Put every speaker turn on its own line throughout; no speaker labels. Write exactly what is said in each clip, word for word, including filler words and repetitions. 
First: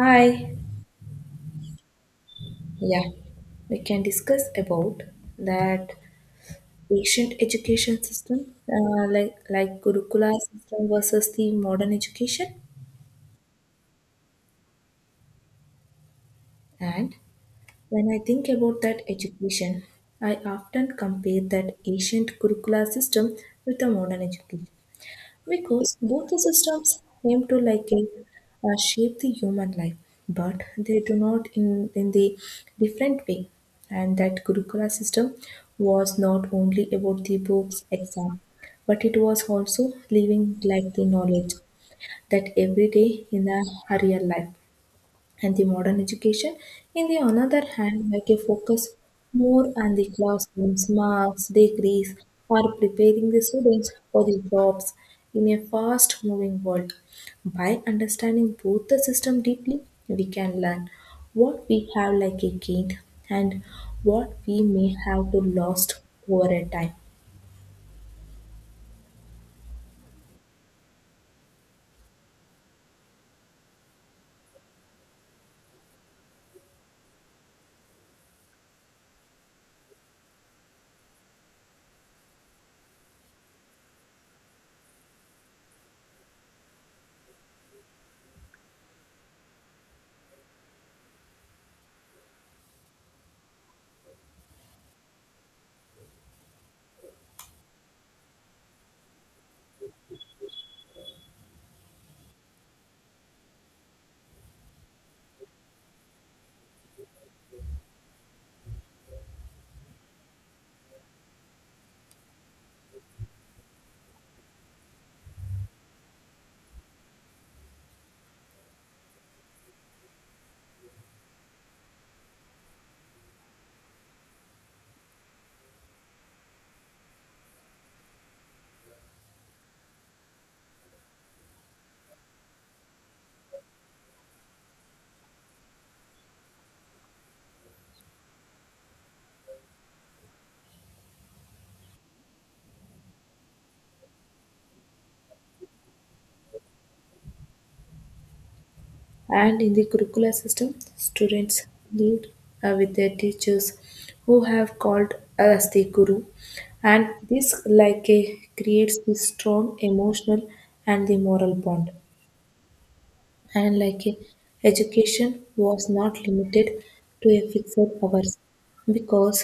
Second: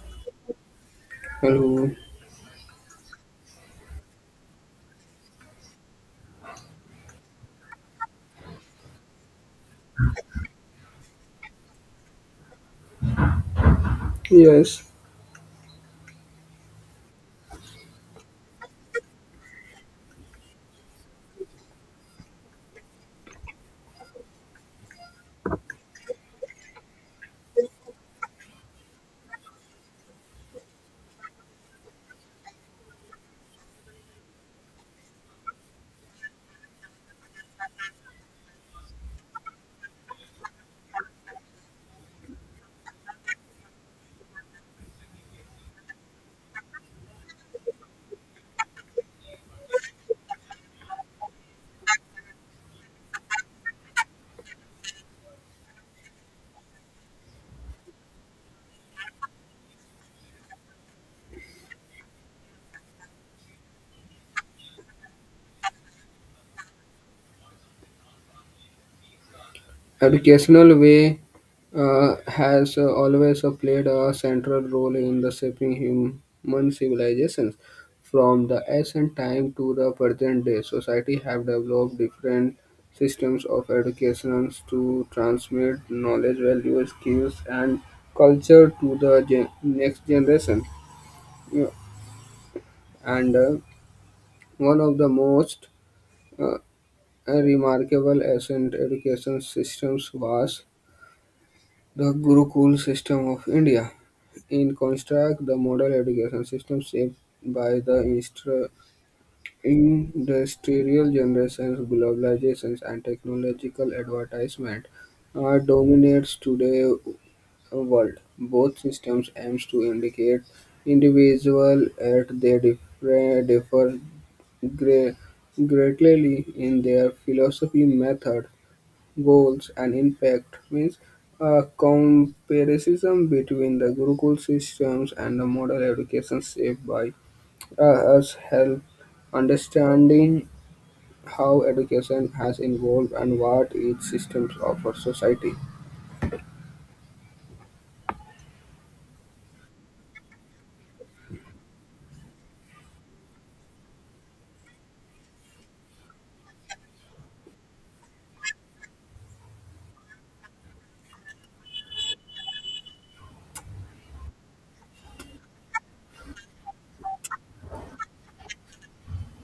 Hi.
Hello.
Yeah, we can discuss about that ancient education system, uh, like like Gurukula system versus the modern education.
Yes,
And when I think about that education, I often compare that ancient Gurukula system with the modern education, because both the systems aim to like uh, uh, shape the human life, but they do not in, in the different way. And that gurukula system was not only about the books exam, but it was also living like the knowledge that every day in a real life. And the modern education, in the another hand, make a focus more on the classrooms, marks, degrees, or preparing the students for the jobs in a fast moving world. By understanding both the system deeply, we can learn what we have like a gained, and what we may have to lost over a time.
educational way uh, has uh, always uh, played a central role in the shaping human civilizations. From the ancient time to the present day, society have developed different systems of education to transmit knowledge, values, skills, and culture to the gen- next generation. Yeah. And uh, One of the most uh, remarkable ancient education systems was the Gurukul system of India. In contrast, the modern education system shaped by the instru- industrial generations, globalizations, and technological advertisement, uh, dominates today's world. Both systems aims to indicate individual at their differ, differ gre- greatly in their philosophy method goals and impact means a comparison between the Gurukul systems and the modern education shaped by uh, us help understanding how education has evolved and what each system offers society.
And in the curricular system, students lead uh, with their teachers who have called as the guru. And this like a creates the strong emotional and the moral bond. And like a, education was not limited to a fixed hours, because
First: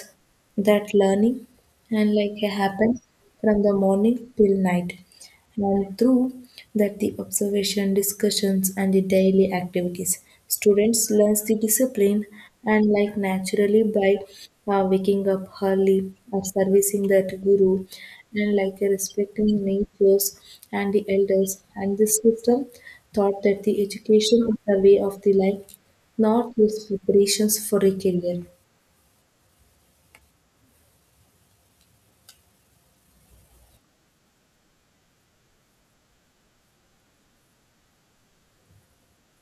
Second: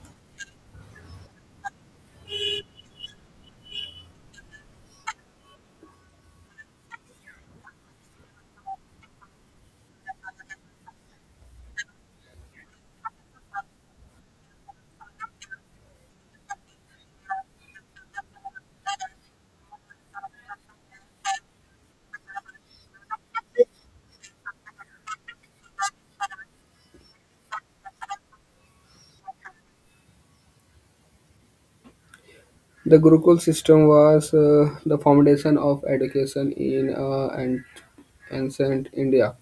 that learning and like a happens from the morning till night, and through that, the observation, discussions, and the daily activities, students learn the discipline and, like, naturally by uh, waking up early, or servicing that guru, and like uh, respecting natures and the elders. And this system thought that the education is the way of the life, not just preparations for a career.
The Gurukul system was uh, the foundation of education in uh, an- ancient India,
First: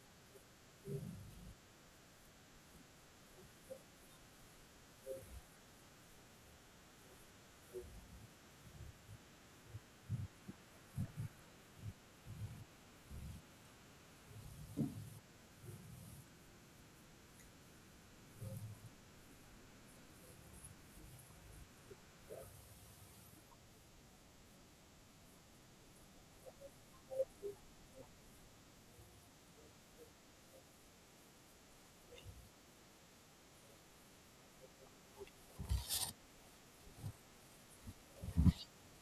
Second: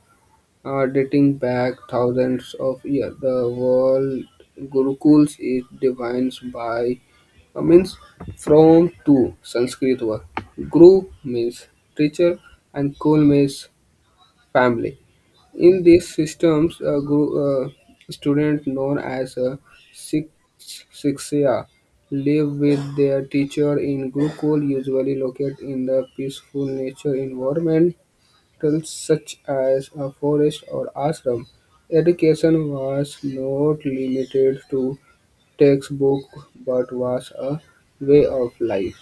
uh, dating back thousands of years. The world Gurukuls is defined by Uh, means from to Sanskrit word. Guru means teacher and kul means family. In these systems, a guru, uh, student known as a shik- shiksya live with their teacher in Gurukul, usually located in the peaceful nature environment such as a forest or ashram. Education was not limited to textbook but was a way of life.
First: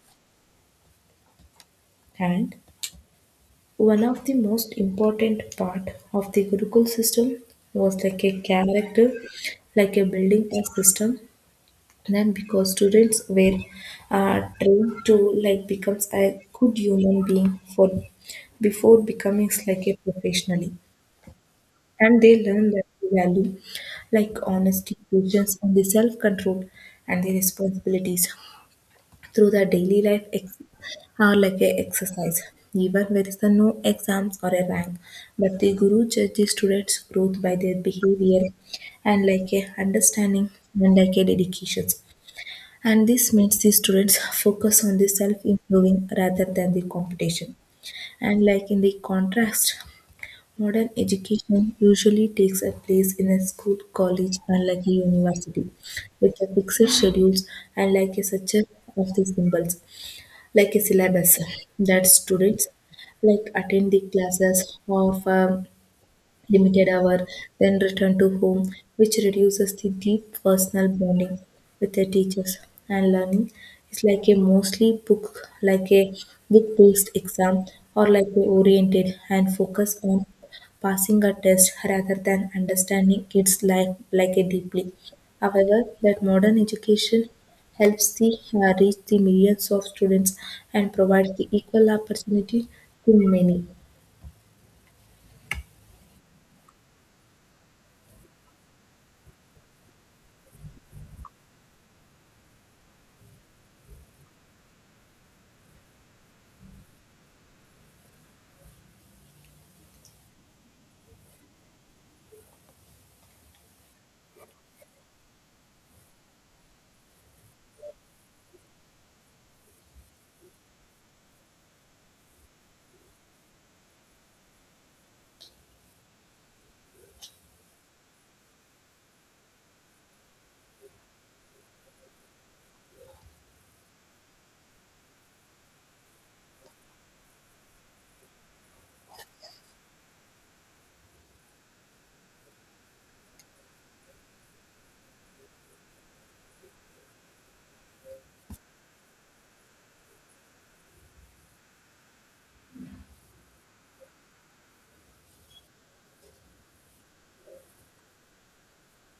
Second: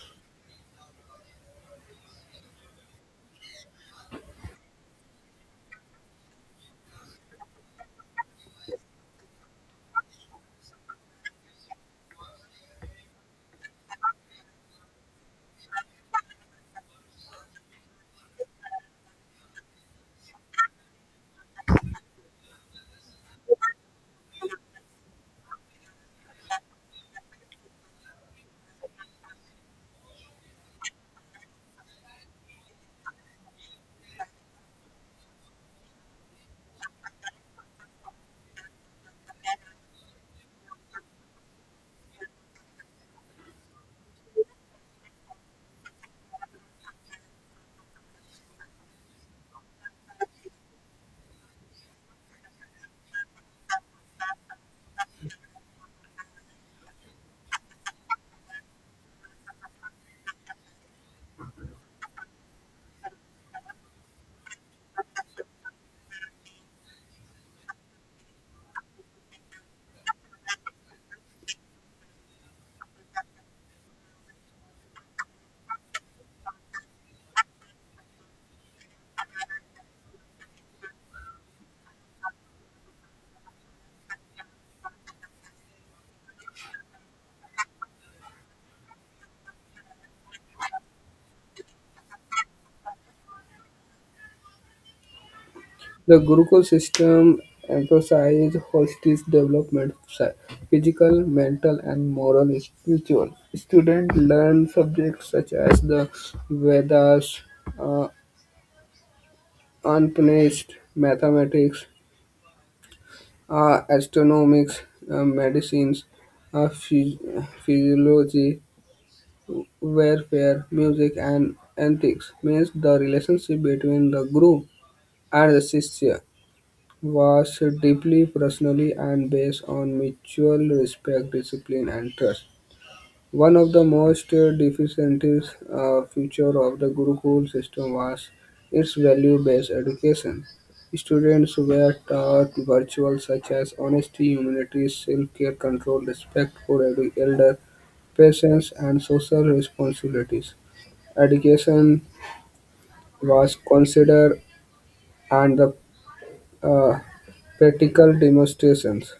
And One of the most important part of the Gurukul system was like a character, like a building a system. Then because students were uh, trained to like becomes a good human being for before becoming like a professionally, and they learn that the value like honesty, patience, and the self control and the responsibilities through the daily life ex- are like a exercise, even when there is a no exams or a rank, but the guru judges students growth by their behavior and like a understanding and like a dedications. And this makes the students focus on the self improving rather than the competition. And like, in the contrast, modern education usually takes a place in a school college and like a university with a fixed schedules, and like a such a of the symbols like a syllabus, that students like attend the classes of um, limited hour, then return to home, which reduces the deep personal bonding with their teachers. And learning is like a mostly book, like a book-based exam, or like a oriented and focus on passing a test rather than understanding its life like a deeply. However, that modern education helps the uh, reach the millions of students and provides the equal opportunity to many.
The Gurukul system emphasized holistic development, psy- physical, mental, and moral and spiritual. Students learn subjects such as the Vedas, uh, unpunished mathematics, uh, astronomics, uh, medicines, uh, phys- physiology, warfare, music, and ethics means the relationship between the guru and the Shishya was deeply personal,ly and based on mutual respect, discipline, and trust. One of the most uh, deficient uh, feature of the Gurukul system was its value-based education. Students were taught virtues such as honesty, humility, self-care, control, respect for elder, elder, patience, and social responsibilities. Education was considered and the uh, practical demonstrations.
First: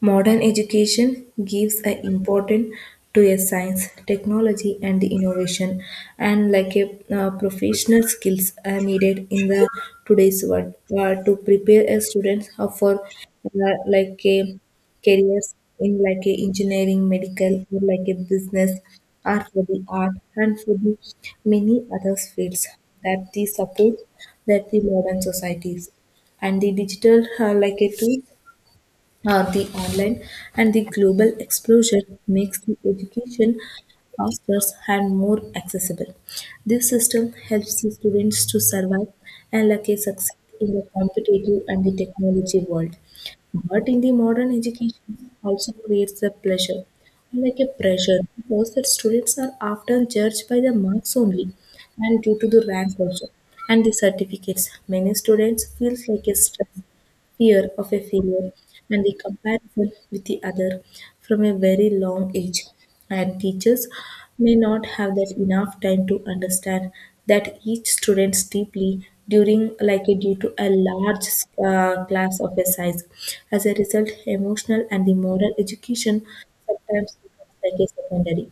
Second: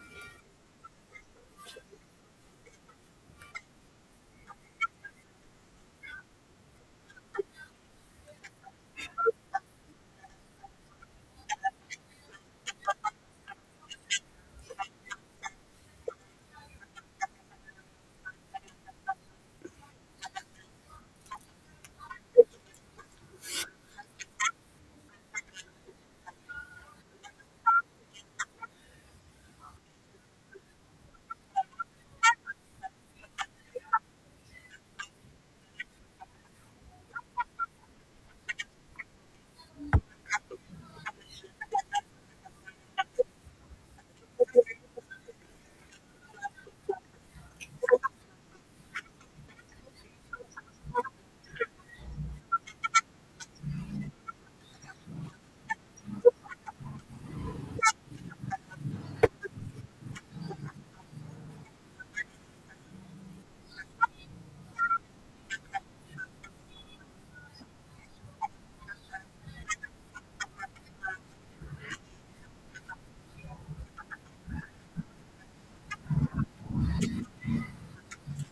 Modern education gives an importance to a science, technology, and the innovation, and like a uh, professional skills are needed in the today's world uh, to prepare a student uh, for uh, like a careers in like a engineering, medical, or like a business, or for the art, and for the many other fields that the support that the modern societies. And the digital uh, like a tool uh, the online and the global exposure makes the education faster and more accessible. This system helps the students to survive and like succeed in the competitive and the technology world. But in the modern education also creates a pleasure like a pressure, because the students are often judged by the marks only, and due to the rank also and the certificates. Many students feel like a stress, fear of a failure, and the comparison with the other from a very long age. And teachers may not have that enough time to understand that each student deeply during like a, due to a large uh, class of a size. As a result, emotional and the moral education sometimes becomes like a secondary.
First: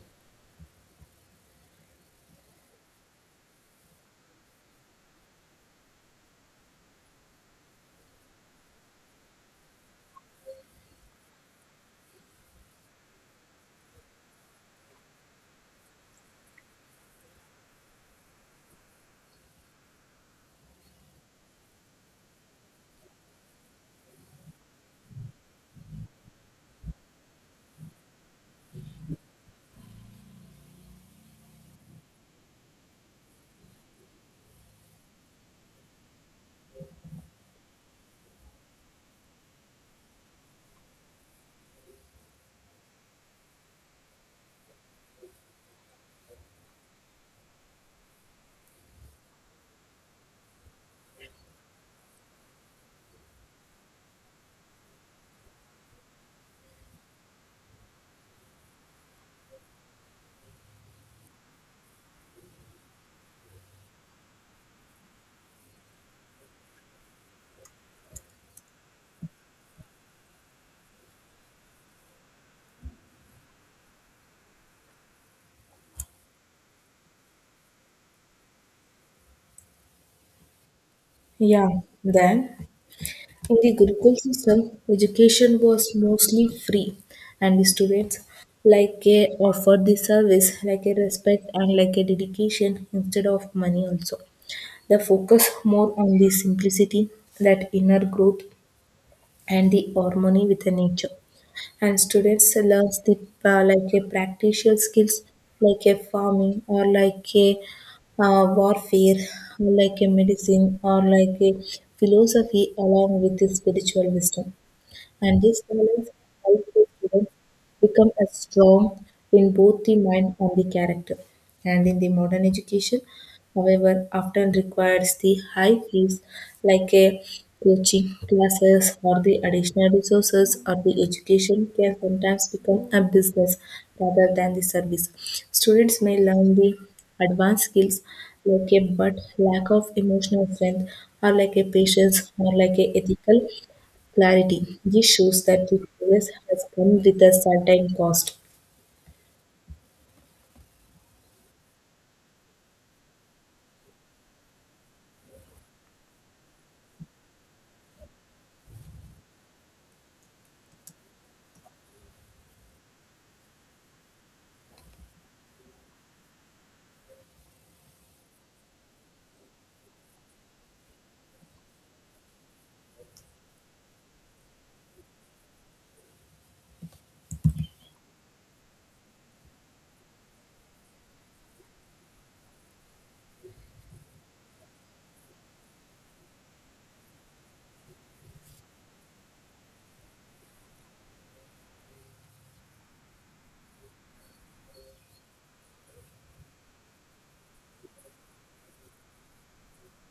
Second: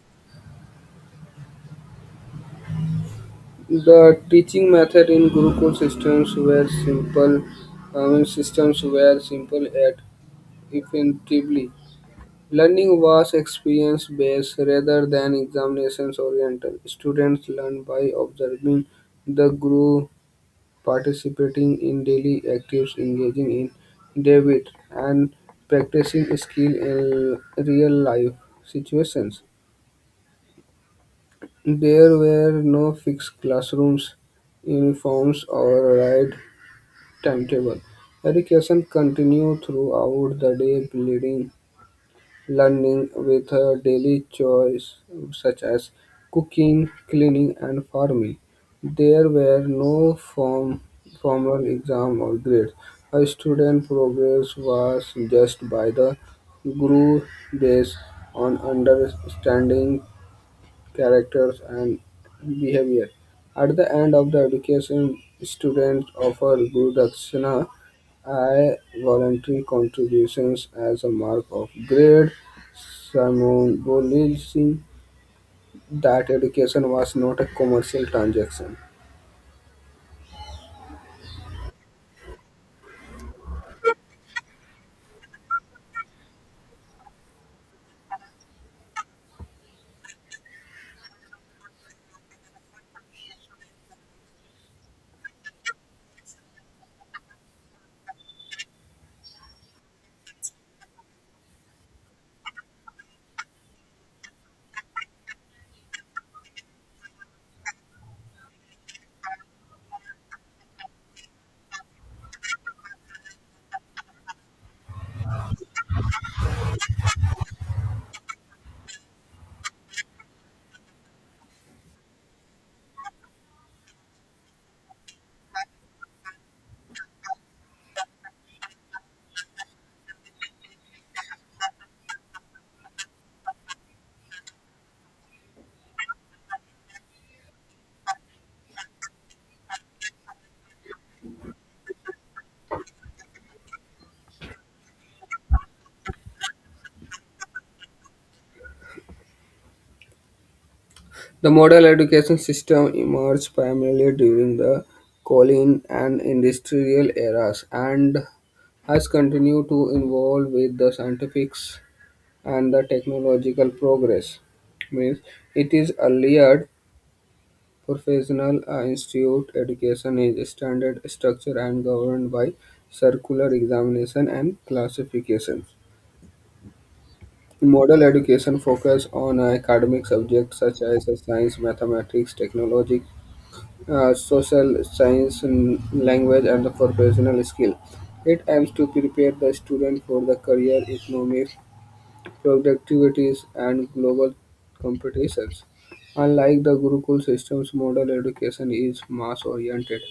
The teaching method in Gurukul systems were simple, I mean, systems were simple yet effectively. Learning was experience based rather than examinations oriented. Students learn by observing the guru, participating in daily activities, engaging in debate, and practicing skill in real life situations. There were no fixed classrooms, uniforms, or right timetable. Education continued throughout the day, blending learning with uh, daily chores such as cooking, cleaning, and farming. There were no form, formal exam or grades. A student progress was judged by the guru based on understanding characters and behavior. At the end of the education, students offer Guru Dakshina I voluntary contributions as a mark of grade, symbolism that education was not a commercial transaction.
Yeah, then. In the Gurukul system, education was mostly free, and the students like a offered the service like a respect and like a dedication instead of money also. The focus more on the simplicity, that inner growth, and the harmony with the nature, and students learns the uh, like a practical skills like a farming or like a uh, warfare or like a medicine or like a philosophy along with the spiritual wisdom. And this balance helps the students become as strong in both the mind and the character. And in the modern education, however, often requires the high fees like a coaching classes or the additional resources, or the education can sometimes become a business rather than the service. Students may learn the advanced skills like a, but lack of emotional strength or like a patience or like a ethical clarity. This shows that the progress has come with a certain cost.
The modern education system emerged primarily during the colonial and industrial eras and has continued to evolve with the scientifics and the technological progress means it is earlier professional uh, institute education is a standard structure and governed by circular examination and classifications. Model education focuses on academic subjects such as science, mathematics, technology, uh, social science, and language, and the professional skill. It aims to prepare the student for the career, economic, productivities, and global competitions. Unlike the Gurukul systems, model education is mass oriented,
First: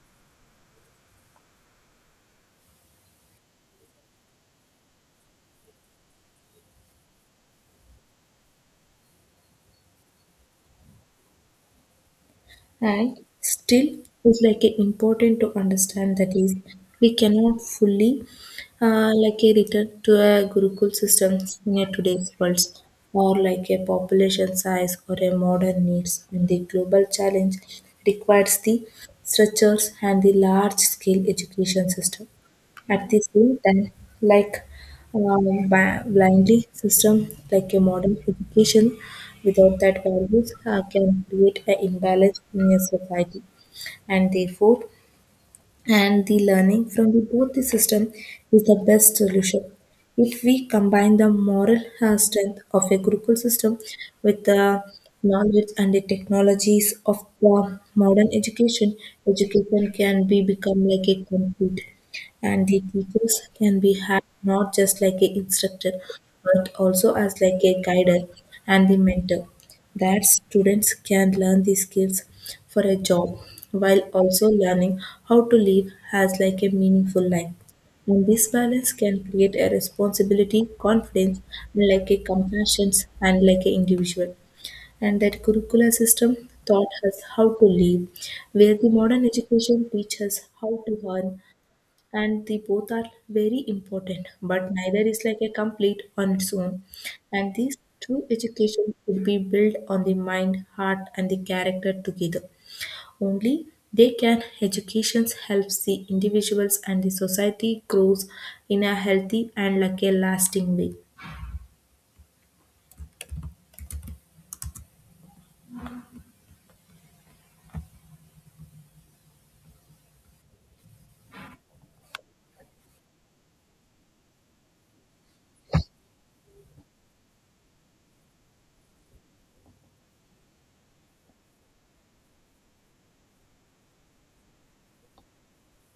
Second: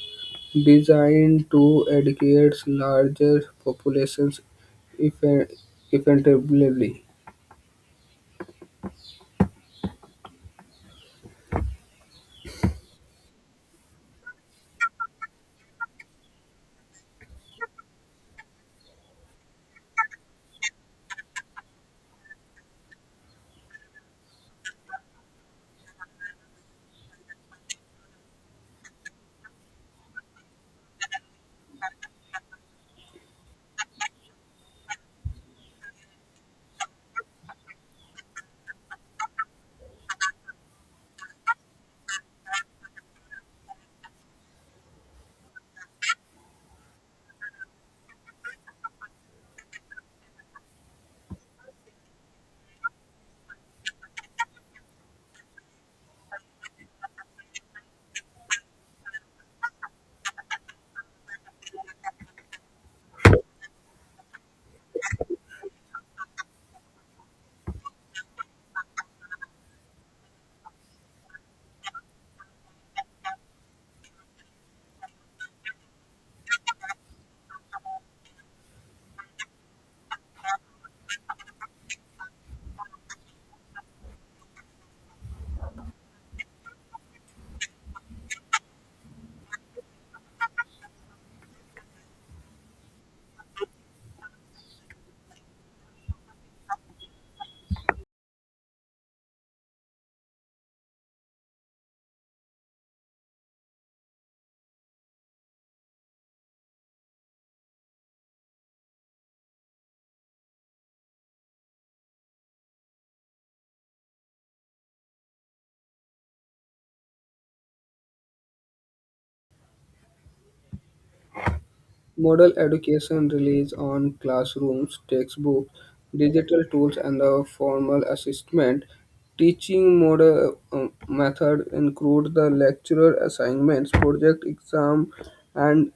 designed to educate larger populations effectively.
And still, it's like a important to understand that is we cannot fully uh, like a return to a Gurukul system in a today's world, or like a population size or a modern needs, and the global challenge requires the structures and the large scale education system at the same time, like uh, bi- blindly system like a modern education. Without that, values uh, can create an imbalance in a society, and therefore, and the learning from the, both the system is the best solution. If we combine the moral uh, strength of a Gurukul system with the knowledge and the technologies of the modern education, education can be become like a complete, and the teachers can be had not just like a instructor, but also as like a guider and the mentor, that students can learn these skills for a job while also learning how to live as like a meaningful life. And this balance can create a responsibility confidence and like a compassion and like a individual. And that curricular system taught us how to live, where the modern education teaches us how to earn. And the both are very important, but neither is like a complete on its own. And this true education should be built on the mind heart and the character together. Only they can educations helps the individuals and the society grows in a healthy and like a lasting way.
Model education relies on classrooms, textbooks, digital tools, and the formal assessment. Teaching model uh, method include the lecturer assignments, project exam, and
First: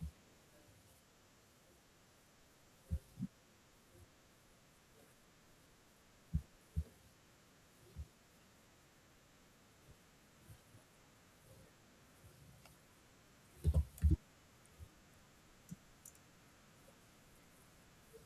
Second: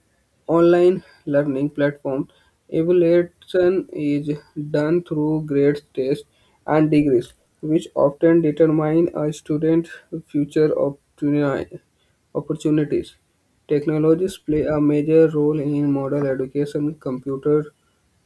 online learning platform. Evaluation is done through grades, tests, and degrees, which often determine a student's future opportuni- opportunities. Technologies play a major role in modern education. Computer,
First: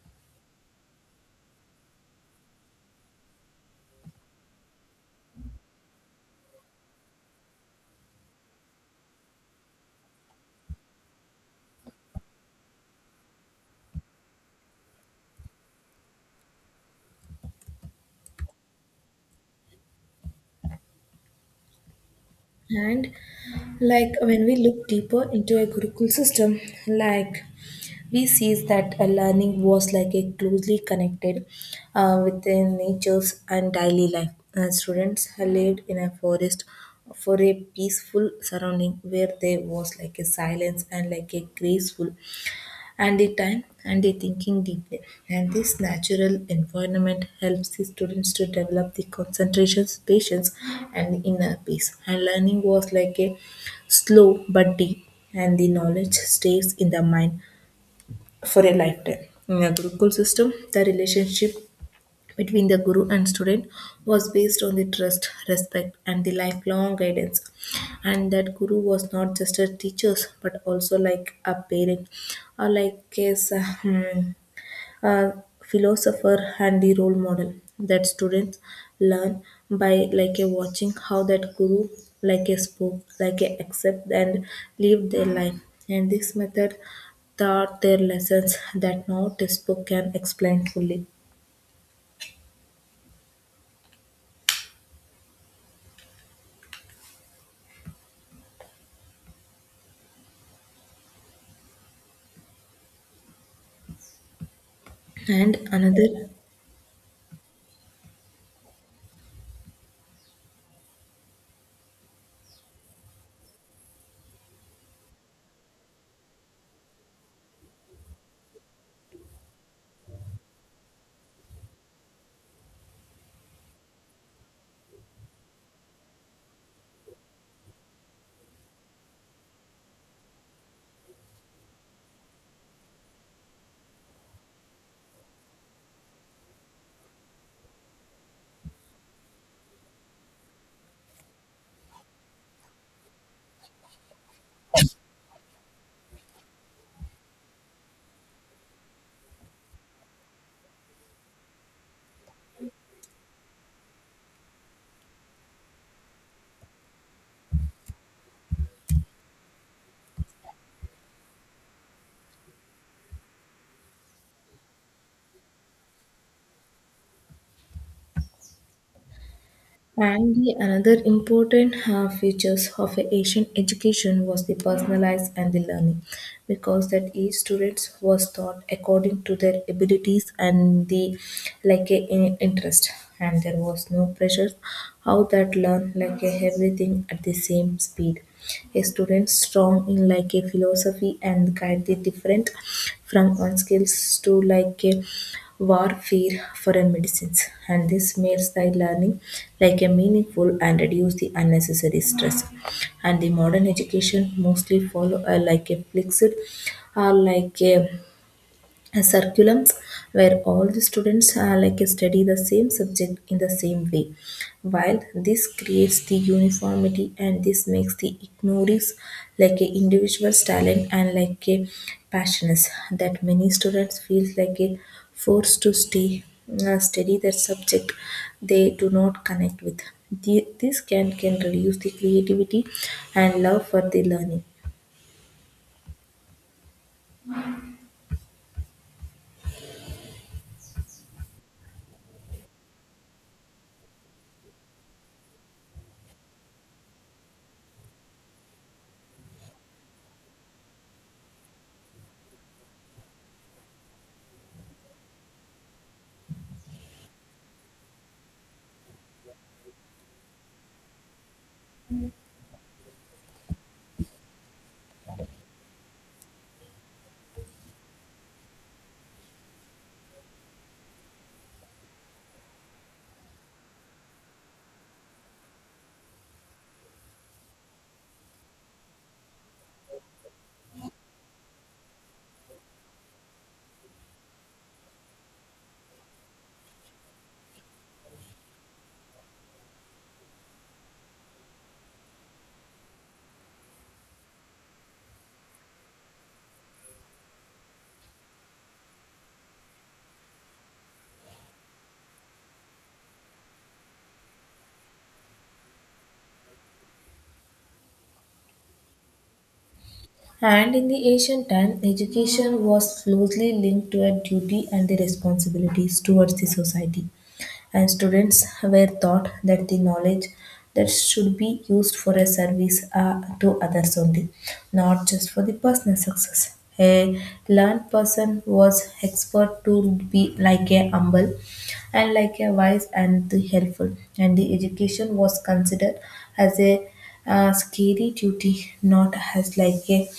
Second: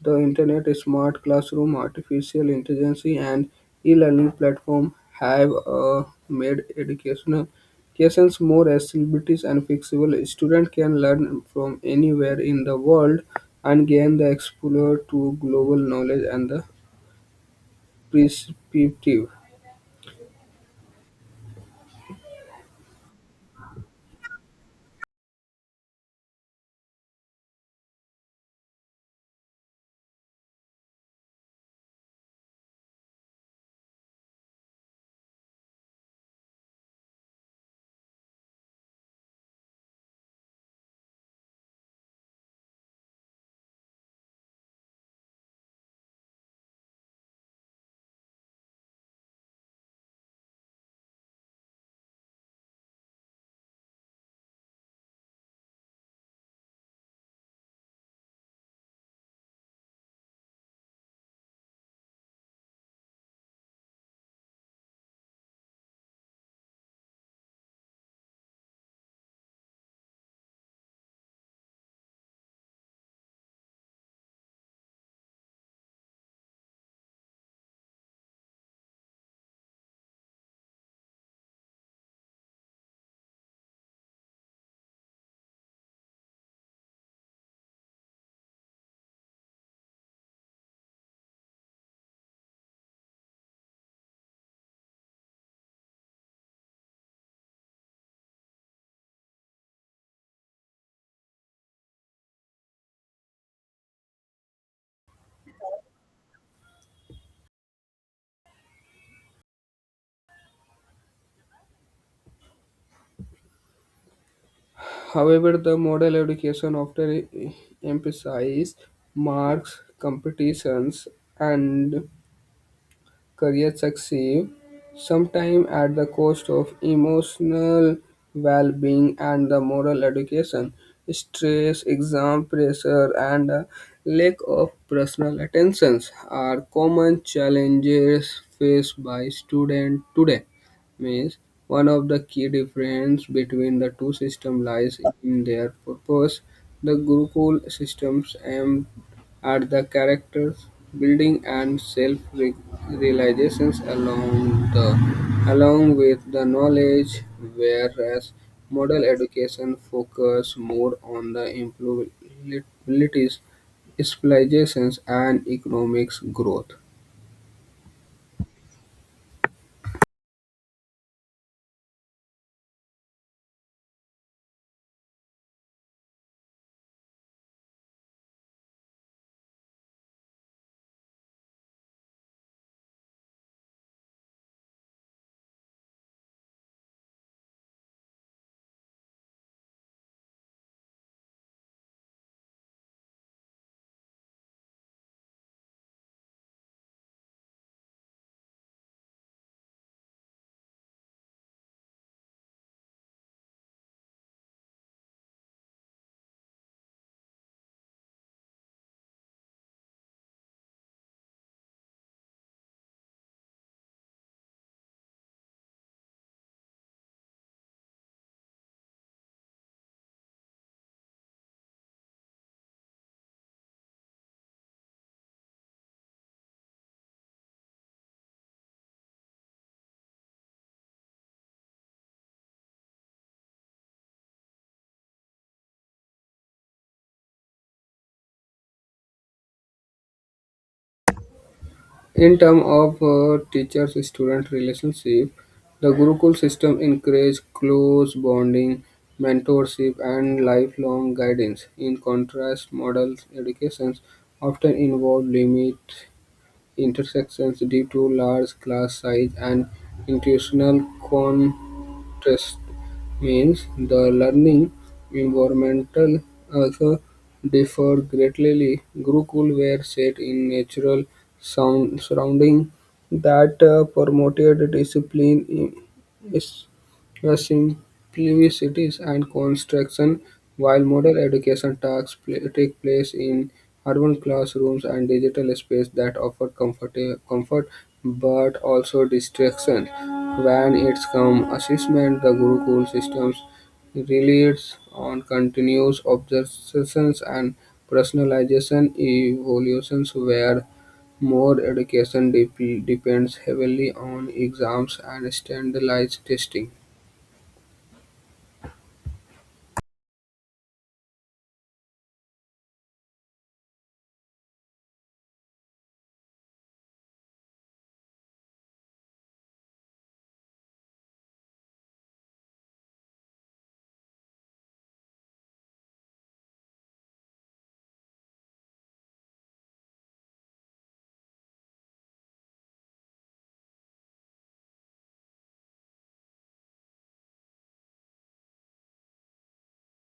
the internet, smart classroom, artificial intelligence, and e-learning platform have uh, made educational educations more accessible and flexible. Students can learn from anywhere in the world and gain the exposure to global knowledge and the perspective.
And like, when we look deeper into a Gurukul system, like, we sees that a learning was like a closely connected uh, with their natures and daily life. Uh, students had lived in a forest for a peaceful surrounding where there was like a silence and like a graceful, and the time and the thinking deeply. And this natural environment helps the students to develop the concentrations patience and inner peace. And learning was like a slow but deep, and the knowledge stays in the mind for a lifetime. In a Gurukul system, the relationship between the guru and student was based on the trust, respect, and the lifelong guidance. And that guru was not just a teacher, but also like a parent or like his uh, hmm, uh, philosopher and the role model, that students learn by like a watching how that guru like a spoke like a accept and live their life, and this method taught their lessons that no textbook can explain fully. And another.
However, the model education often emphasizes marks, competitions, and career success, sometimes at the cost of emotional well being and the moral education, stress, exam pressure, and a lack of personal attentions are common challenges faced by students today means one of the key difference between the two systems lies in their purpose. The Gurukul systems aim at the character's building and self realizations along the along with the knowledge, whereas model education focuses more on the employability, specializations, and economics growth.
And the another important uh, features of a Asian education was the personalized and the learning, because that each students was taught according to their abilities and the like a in- interest, and there was no pressure how that learn like a everything at the same speed. A student strong in like a philosophy and guide the different from one skills to like a warfare foreign medicines, and this makes the learning like a meaningful and reduce the unnecessary stress. And the modern education mostly follow uh, like a fixed or like a uh, curriculums where all the students uh, like study the same subject in the same way, while this creates the uniformity and this makes the ignores like a individual's talent and like a passions, that many students feel like a forced to stay uh, study that subject they do not connect with. The- this can can reduce the creativity and love for the learning.
In terms of uh, teacher-student relationship, the Gurukul system encourages close bonding, mentorship, and lifelong guidance. In contrast, model educations often involve limit intersections due to large class size and institutional constraints interest means the learning environment also differed greatly. Gurukul were set in natural sound surrounding that uh, promoted discipline, i- is- uh, simplicities, and construction, while modern education tasks pla- take place in urban classrooms and digital space that offer comfort, comfort but also distraction. When its comes assessment, the Gurukul systems relies on continuous observations and personalization evaluations where more education dep- depends heavily on exams and standardized testing.
And in the ancient time, education was closely linked to a duty and the responsibilities towards the society. And students were taught that the knowledge that should be used for a service uh, to others only, not just for the personal success. A learned person was expert to be like a humble and like a wise and the helpful. And the education was considered as a uh, scary duty, not as like a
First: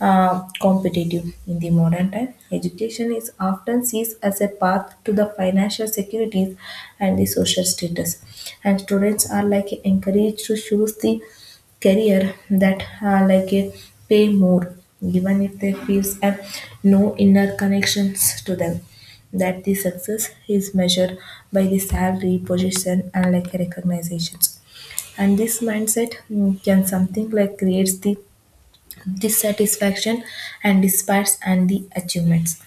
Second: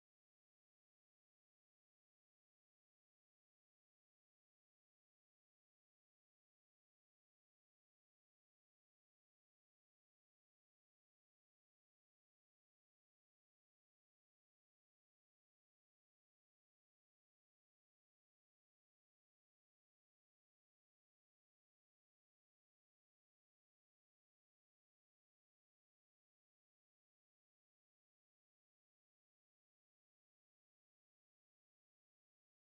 uh, competitive. In the modern time, education is often sees as a path to the financial securities and the social status, and students are like encouraged to choose the career that uh, like uh, pay more even if their feels have no inner connections to them that the success is measured by the salary position and like recognitions. And this mindset mm, can something like creates the dissatisfaction and despairs and the achievements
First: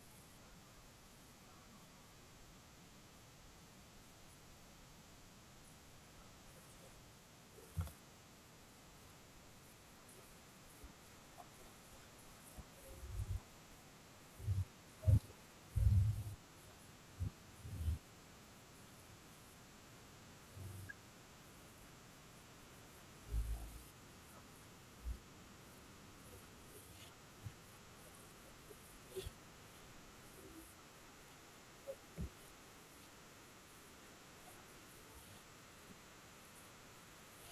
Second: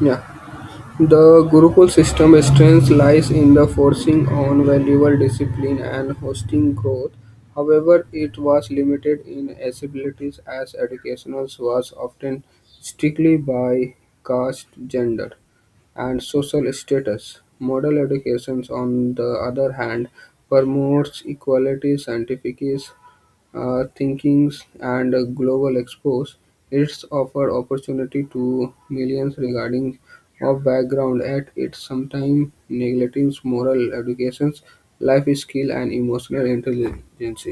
Yeah. The Gurukul system's strength lies in the forcing on valuable discipline and hosting growth; however, it was limited in accessibility as education was often strictly by caste, gender, and social status. Model education, on the other hand, promotes equality, scientific uh, thinkings and a global expose, it's offered opportunity to millions regarding of background at its sometimes neglecting moral educations, life skill and emotional intelligence.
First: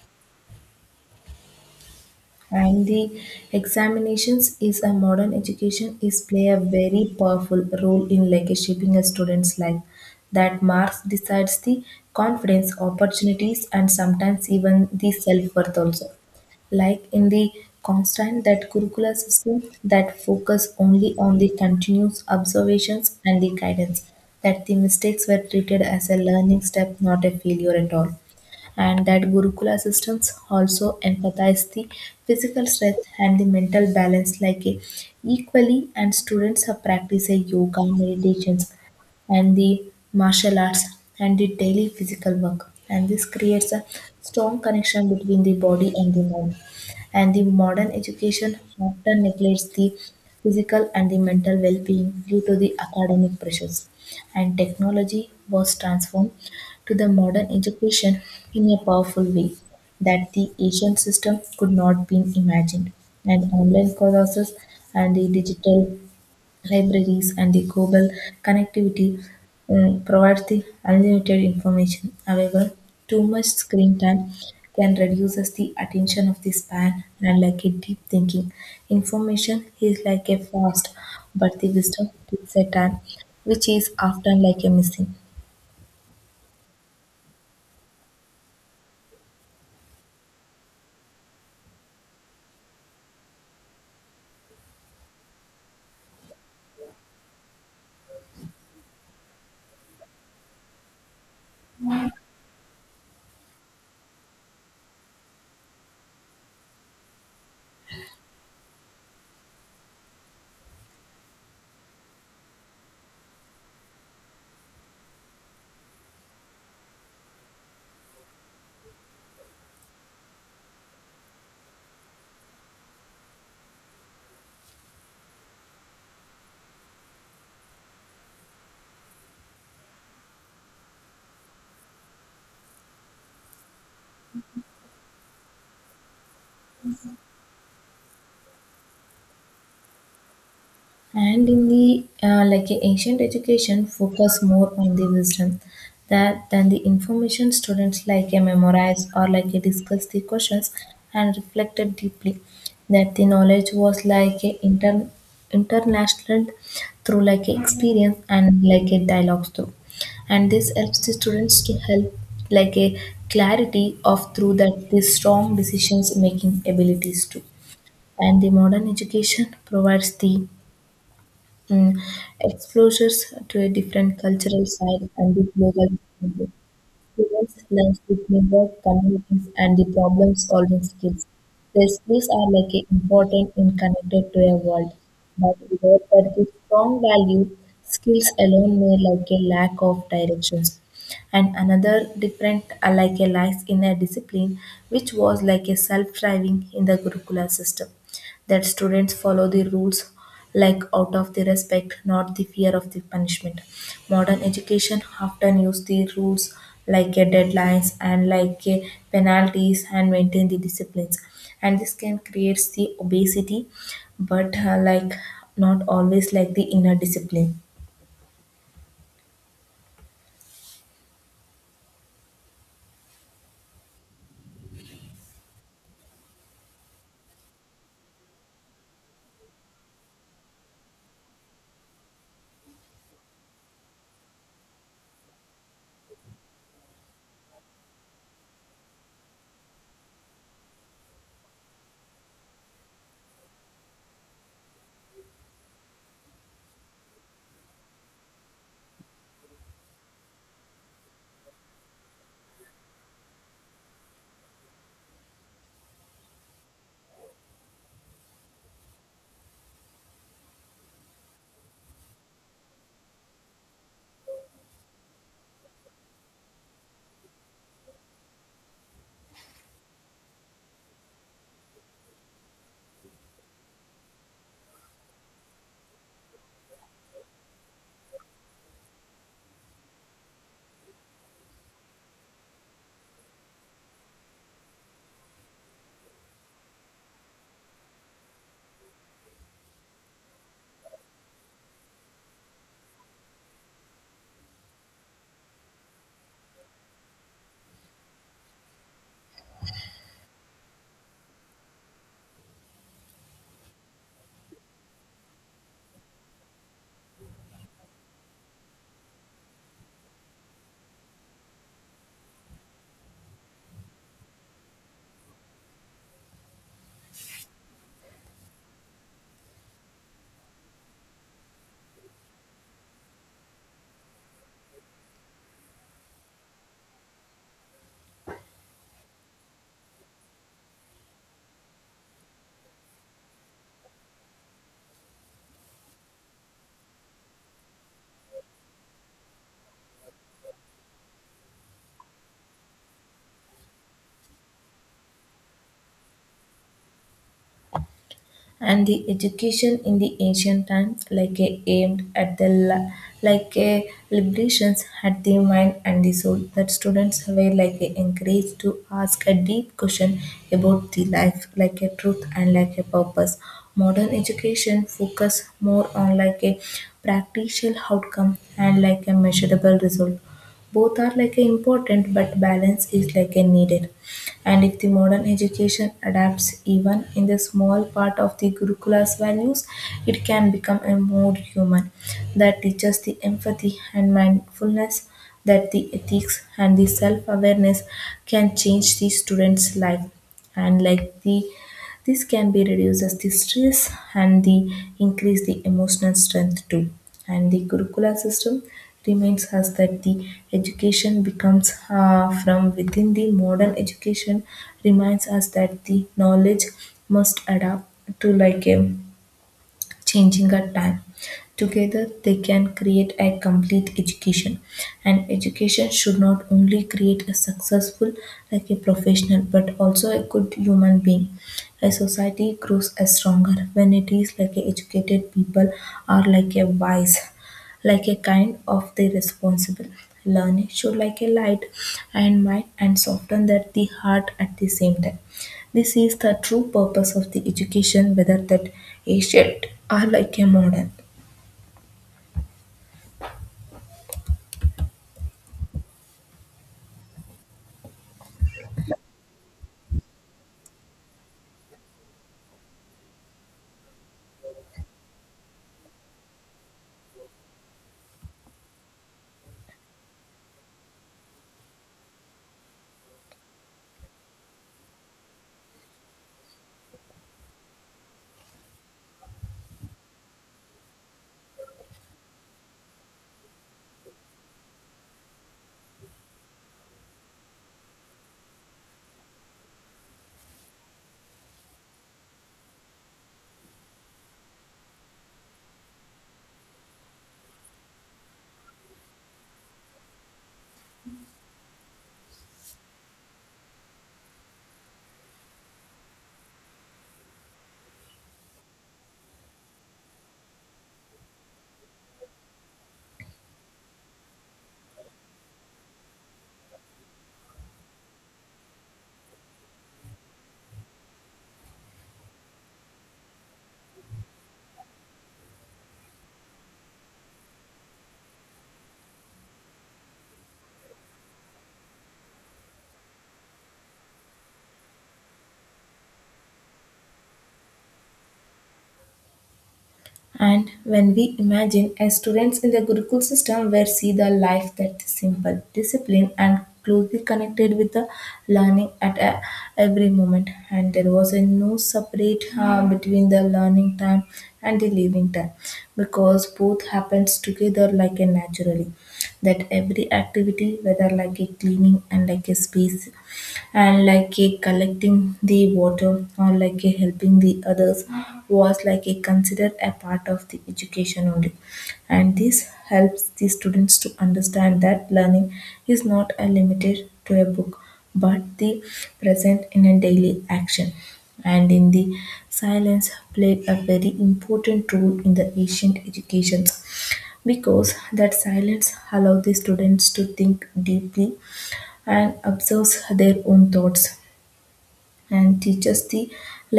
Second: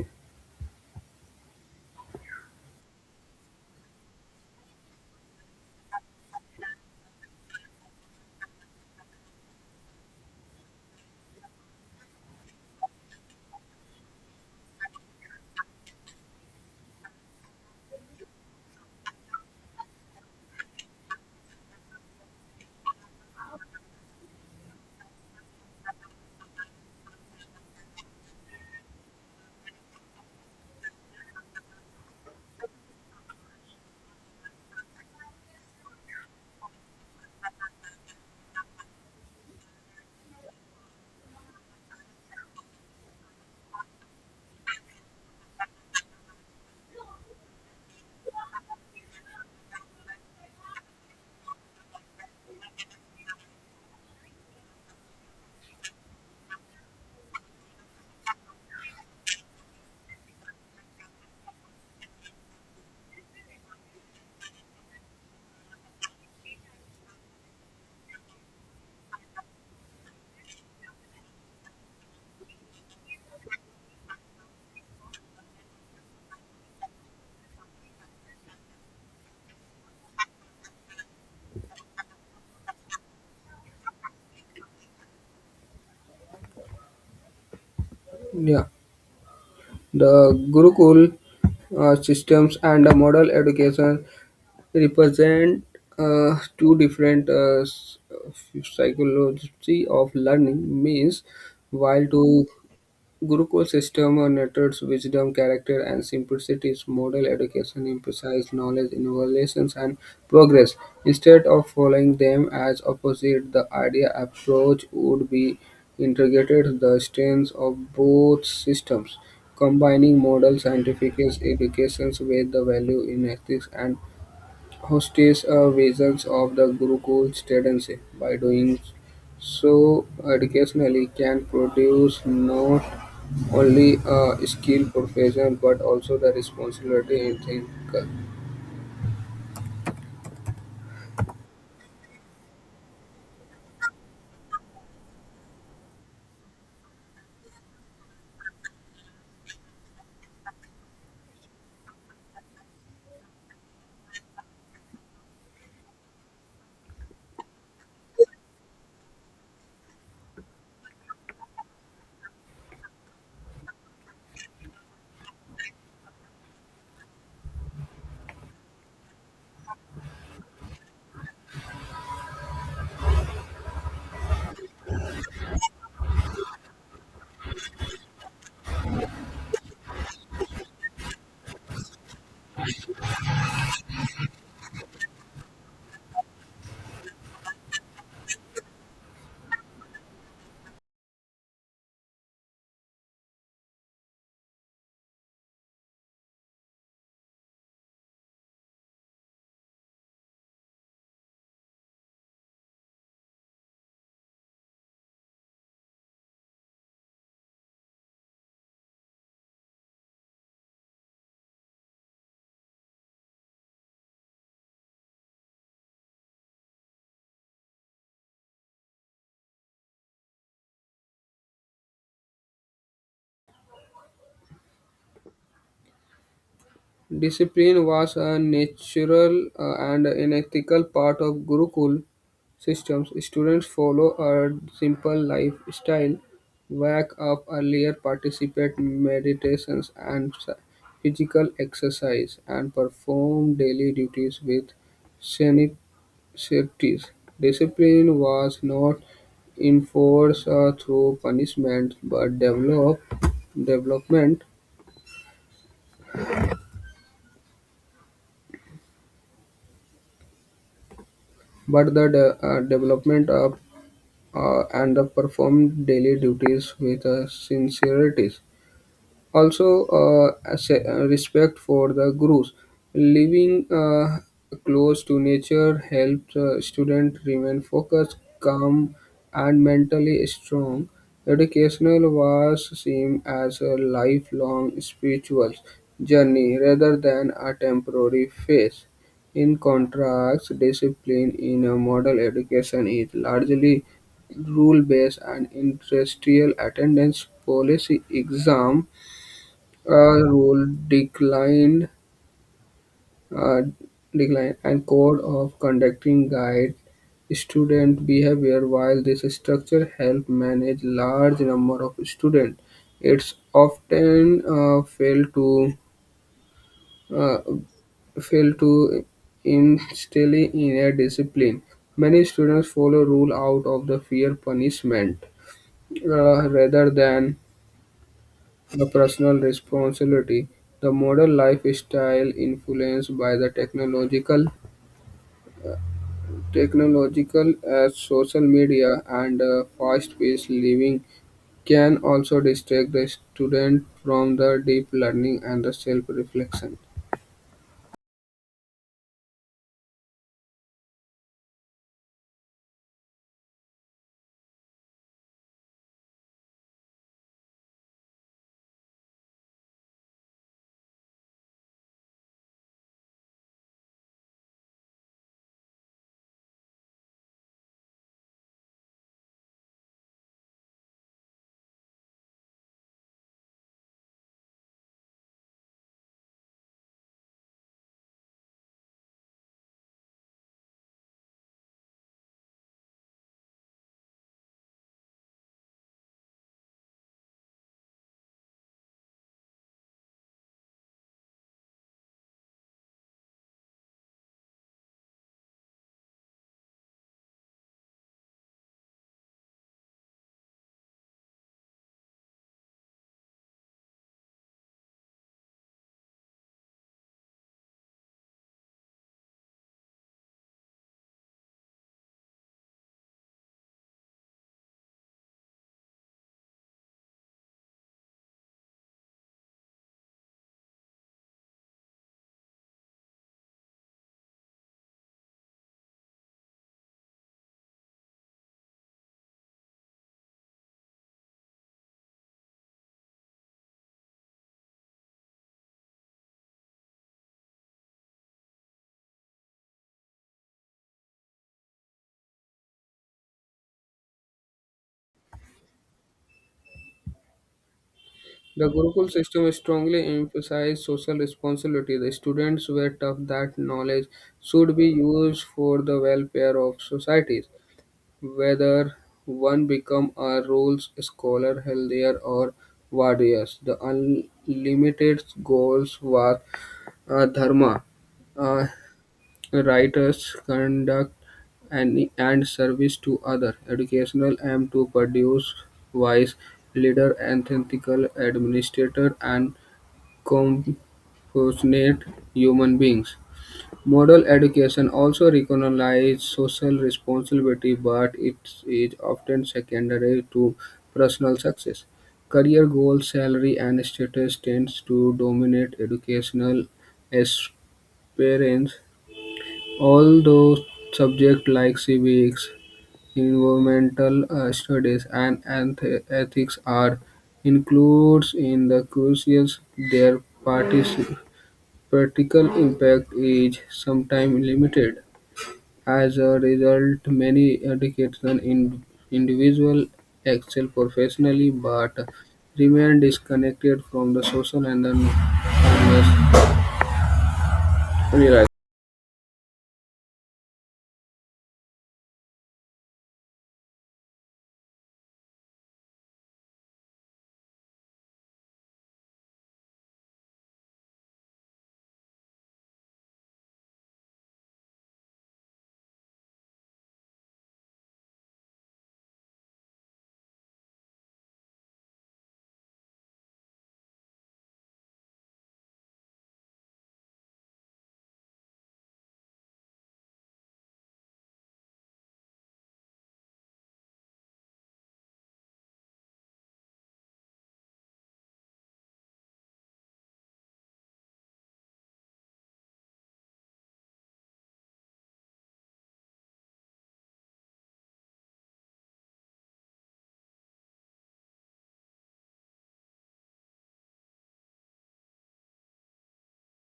and the examinations is a modern education is play a very powerful role in like a shaping a student's life that marks decides the confidence opportunities and sometimes even the self-worth also, like in the constant that curricular system that focus only on the continuous observations and the guidance that the mistakes were treated as a learning step, not a failure at all. And that Gurukula systems also emphasize the physical strength and the mental balance like a, equally, and students have practice a yoga meditations and the martial arts and the daily physical work, and this creates a strong connection between the body and the mind. And the modern education often neglects the physical and the mental well-being due to the academic pressures. And technology was transformed to the modern education in a powerful way that the ancient system could not be imagined. And online courses and the digital libraries and the global connectivity um, provide the unlimited information. However, too much screen time can reduces the attention of the span and like a deep thinking. Information is like a fast, but the wisdom takes a time, which is often like a missing.
Yeah. The Gurukul uh, systems and the model education represent uh, two different uh, s- uh, psychology of learning means while to Gurukul system nurtures wisdom, character and simplicity; model education emphasizes knowledge, innovations, and progress. Instead of following them as opposite, the idea approach would be integrated the strengths of both systems, combining modern scientific educations with the value in ethics and hostes a visions of the Gurukul tendency. By doing so, educationally can produce not only a skilled profession but also the responsibility in ethical.
And in the uh, like a ancient education, focus more on the wisdom that than the information students like a memorize or like a discuss the questions and reflected deeply. That the knowledge was like a inter international through like a experience and like a dialogue through. And this helps the students to help like a clarity of through that the strong decisions making abilities too. And the modern education provides the mm, exposures to a different cultural side and the global challenges. Students learn to teamwork, communities, and the problem-solving skills. Their skills are like a important and connected to a world, but without that the strong value, skills alone may like a lack of directions. And another different uh, like a lacks in a discipline, which was like a self-driving in the curricular system that students follow the rules like out of the respect, not the fear of the punishment. Modern education often use the rules like a deadlines and like a penalties and maintain the disciplines, and this can creates the obesity, but uh, like not always like the inner discipline.
Discipline was a natural uh, and an ethical part of Gurukul systems. Students follow a simple lifestyle, wake up earlier, participate meditations and s- physical exercise, and perform daily duties with Sceptics: discipline was not enforced uh, through punishment, but develop development but the de- uh, development of uh, and the performed daily duties with uh, sincerity. Also uh, as a- uh, respect for the gurus living uh, close to nature helps uh, students remain focused calm and mentally strong educational was seen as a lifelong spiritual journey rather than a temporary phase in contrast discipline in a model education is largely rule based and industrial attendance policy exam uh, rule declined uh, decline and code of conducting guide student behavior while this structure help manage large number of students it's often uh, fail to uh, fail to instill in a discipline many students follow rule out of the fear punishment uh, rather than the personal responsibility: the modern lifestyle influenced by the technological, technological as social media and uh, fast-paced living can also distract the student from the deep learning and the self-reflection.
And the education in the ancient times like a aimed at the la- like a liberations at the mind and the soul that students were like a encouraged to ask a deep question about the life, like a truth and like a purpose. Modern education focus more on like a practical outcome and like a measurable result. Both are like a important, but balance is like a needed. And if the modern education adapts even in the small part of the Gurukula's values, it can become a more human that teaches the empathy and mindfulness, that the ethics and the self-awareness can change the student's life. And like the this can be reduces the stress and the increase the emotional strength too. And the curricula system reminds us that the education becomes uh, from within the modern education reminds us that the knowledge must adapt to like a changing a time. Together, they can create a complete education. And education should not only create a successful, like a professional, but also a good human being. A society grows as stronger when it is like a educated people are like a wise, like a kind of the responsible. Learning should like a light and mind and soften that the heart at the same time. This is the true purpose of the education, whether that ancient or like a modern.
The Gurukul system strongly emphasized social responsibility. The students were taught that knowledge should be used for the welfare of society. Whether one become a rules scholar, healthier, or warrior, the ultimate goal was uh, dharma: Uh, writers conduct and and service to other. Educational aim to produce wise leader, ethical administrator, and compassionate human beings. Model education also recognizes social responsibility, but it is often secondary to personal success. Career goals, salary, and status tends to dominate educational aspirants, although subjects like civics, environmental uh, studies, and anth- ethics are includes in the crucials, their partic- practical impact is sometimes limited. As a result, many educational in- individuals excel professionally but remain disconnected from the social and the numerous realities.
And when we imagine as students in the Gurukul system, where see the life that is simple, disciplined, and closely connected with the learning at a- every moment. And there was a no separate uh, between the learning time and the living time, because both happens together like a naturally, that every activity, whether like a cleaning and like a space and like a collecting the water or like a helping the others, was like a considered a part of the education only. And this helps the students to understand that learning is not a limited to a book, but the present in a daily action. And in the silence played a very important role in the ancient educations, because that silence allowed the students to think deeply and observe their own thoughts and teaches the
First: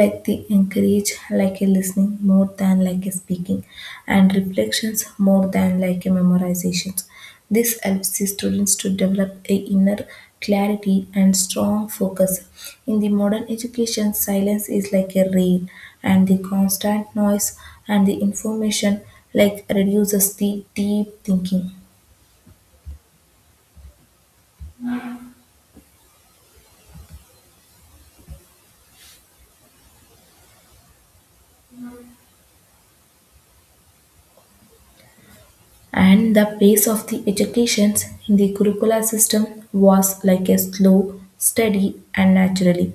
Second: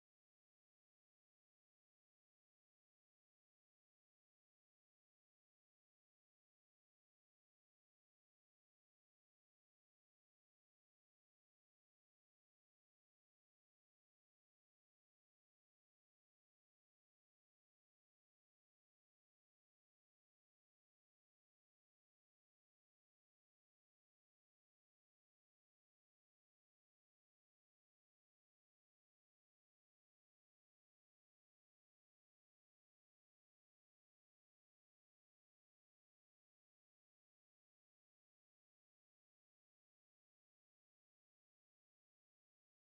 like the encourage like a listening more than like a speaking and reflections more than like a memorizations. This helps the students to develop a inner clarity and strong focus. In the modern education silence is like a rare and the constant noise and the information like reduces the deep thinking. And the pace of the educations in the Gurukula system was like a slow, steady, and naturally,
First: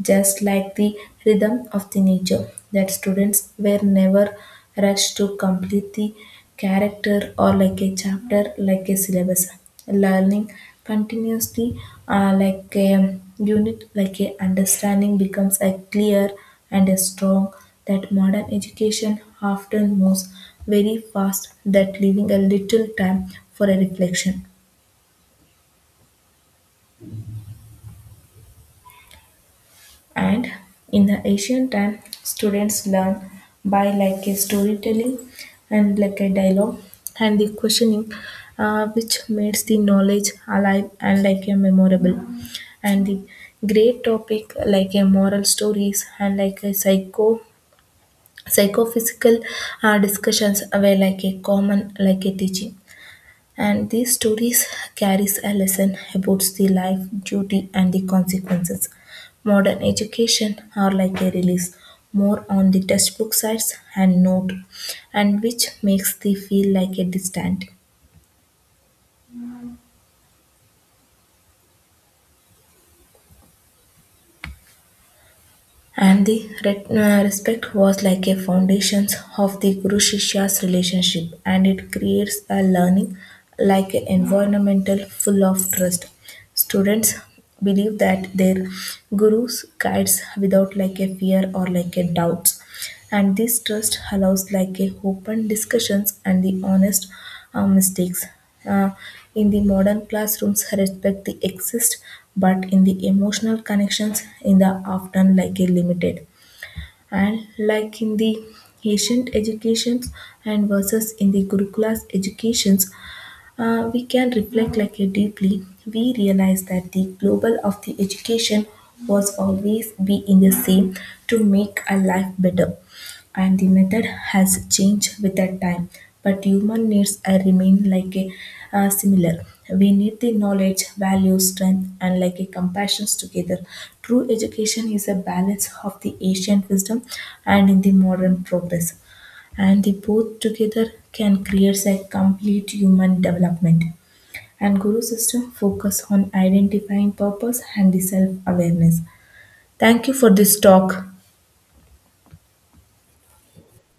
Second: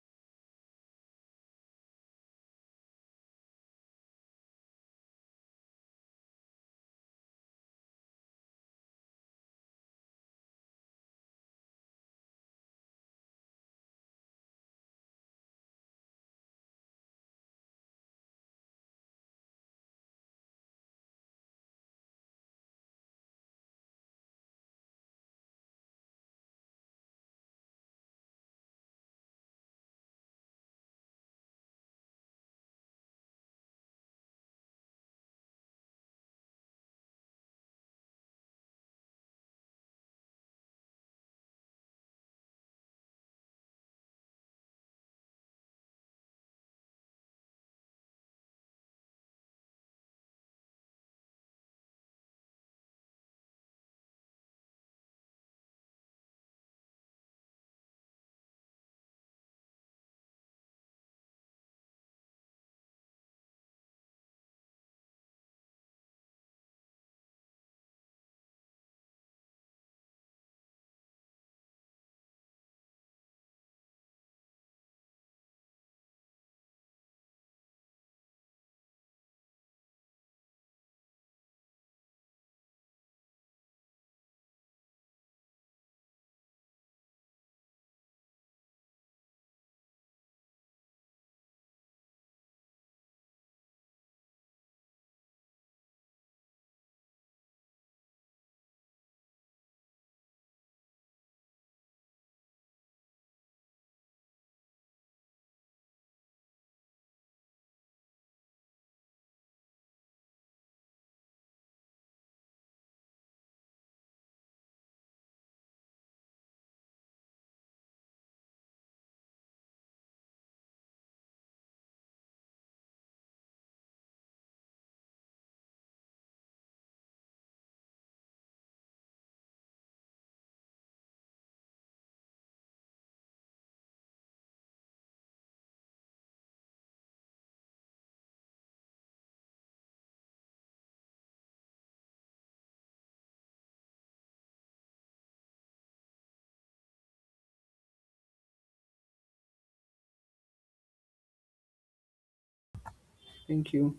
just like the rhythm of the nature, that students were never rushed to complete the character or like a chapter, like a syllabus. Learning continuously, uh, like a unit, like a understanding becomes a clear and a strong, that modern education often moves very fast that leaving a little time for a reflection. And in the ancient time students learn by like a storytelling and like a dialogue and the questioning, uh, which makes the knowledge alive and like a memorable. And the great topic like a moral stories and like a psycho psychophysical uh, discussions were like a common like a teaching, and these stories carries a lesson about the life, duty and the consequences. Modern education are like a release more on the textbook sides and note, and which makes they feel like a distant. And the re- uh, respect was like a foundation of the Guru Shishya's relationship, and it creates a learning like an environmental full of trust. Students believe that their gurus guides without like a fear or like a doubts. And this trust allows like a open discussions and the honest uh, mistakes. Uh, in the modern classrooms, respect the exist, but in the emotional connections, in the often like a limited. And like in the ancient educations and versus in the Gurukulas educations, uh, we can reflect like a deeply, we realize that the global of the education was always be in the same to make a life better, and the method has changed with that time, but human needs are remain like a uh, similar. We need the knowledge value strength and like a compassions together. True education is a balance of the ancient wisdom and in the modern progress, and they both together can create a complete human development. And guru system focus on identifying purpose and the self awareness. Thank you for this talk.
Thank you.